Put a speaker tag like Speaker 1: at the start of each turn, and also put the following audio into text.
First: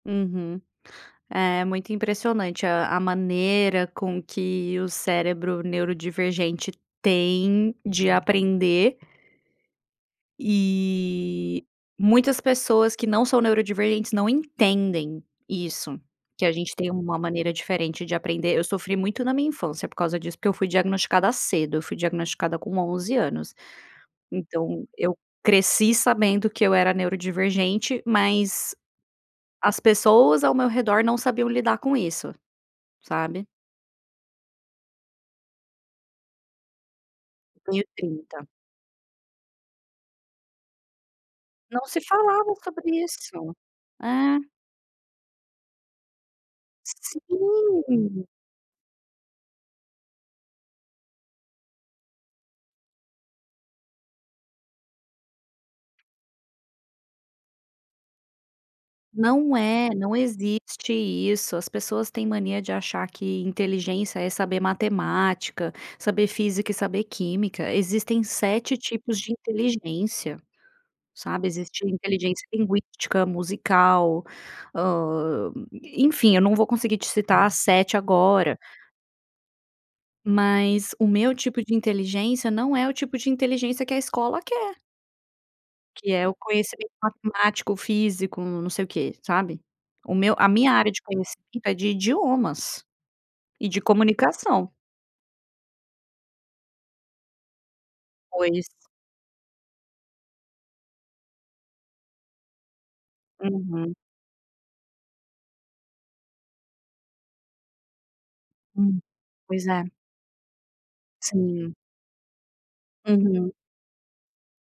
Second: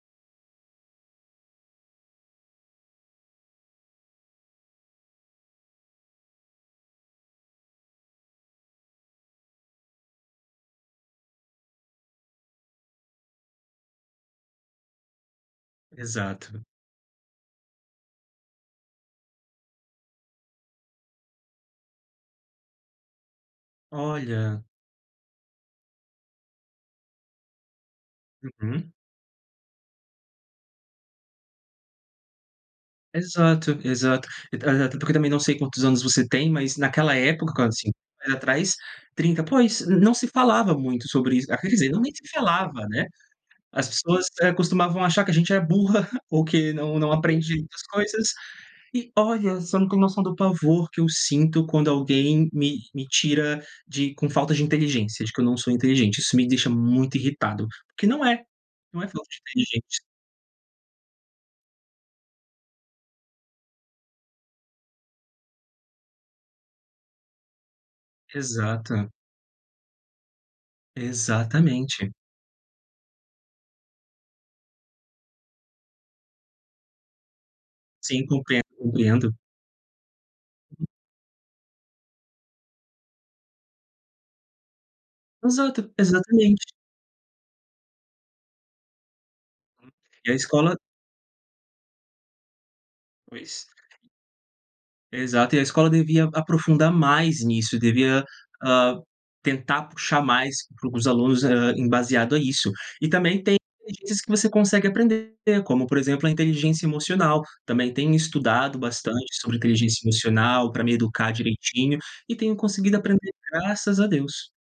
Speaker 1: Uhum. É muito impressionante a a maneira com que o cérebro neurodivergente tem de aprender e muitas pessoas que não são neurodivergentes não entendem isso, que a
Speaker 2: Exato.
Speaker 1: gente tem uma maneira diferente de aprender, eu sofri muito na minha infância por causa disso, porque eu fui diagnosticada cedo, fui diagnosticada com 11 anos,
Speaker 2: Olha.
Speaker 1: então eu cresci sabendo que eu era neurodivergente, mas
Speaker 2: Uhum.
Speaker 1: as pessoas ao meu redor não sabiam lidar com isso, sabe?
Speaker 2: Exato, exato. E a até porque eu também não sei quantos anos você tem mas naquela época,
Speaker 1: Tenho
Speaker 2: [unintelligible]
Speaker 1: 30.
Speaker 2: atrás, 30, pois, não se falava muito sobre isso, quer
Speaker 1: Não
Speaker 2: dizer, não
Speaker 1: se
Speaker 2: nem se
Speaker 1: falava
Speaker 2: falava,
Speaker 1: sobre
Speaker 2: né.
Speaker 1: isso.
Speaker 2: As pessoas,
Speaker 1: É.
Speaker 2: eh, costumavam achar que a gente é burra, ou que não não aprende muitas
Speaker 1: Sim.
Speaker 2: coisas, e olha, você não tem noção do pavor que eu sinto quando alguém me me tira de com falta de inteligência, de que eu não sou inteligente, isso me deixa muito irritado, porque não é, não é falta de
Speaker 1: Não é,
Speaker 2: inteligência.
Speaker 1: não existe isso, as pessoas têm mania de achar que inteligência é saber matemática, saber física e saber química, existem 7
Speaker 2: Exato.
Speaker 1: tipos de inteligência, sabe? Existe
Speaker 2: Exatamente.
Speaker 1: inteligência linguística, musical, hã, enfim eu não vou conseguir te citar 7
Speaker 2: Sim,
Speaker 1: agora.
Speaker 2: compree compreendo.
Speaker 1: Mas o meu tipo de inteligência não é o tipo de inteligência que a escola quer
Speaker 2: Exato,
Speaker 1: que é o
Speaker 2: exatamente.
Speaker 1: conhecimento matemático, físico não sei o quê, sabe? O
Speaker 2: E a
Speaker 1: meu a minha
Speaker 2: escola
Speaker 1: área de conhecimento é de idiomas
Speaker 2: Pois.
Speaker 1: e de comunicação.
Speaker 2: Exato, e a escola devia aprofundar mais nisso, devia,
Speaker 1: Pois.
Speaker 2: ah, tentar puxar mais para os alunos, ah, embasado a isso. E também inteligencias
Speaker 1: Uhum.
Speaker 2: tem que você consegue aprender, como por exemplo a inteligência emocional, também tenho estudado
Speaker 1: Hum.
Speaker 2: bastante sobre
Speaker 1: Pois é.
Speaker 2: inteligência emocional para me educar
Speaker 1: Sim.
Speaker 2: direitinho, e tenho conseguido aprender
Speaker 1: Uhum.
Speaker 2: graças a Deus.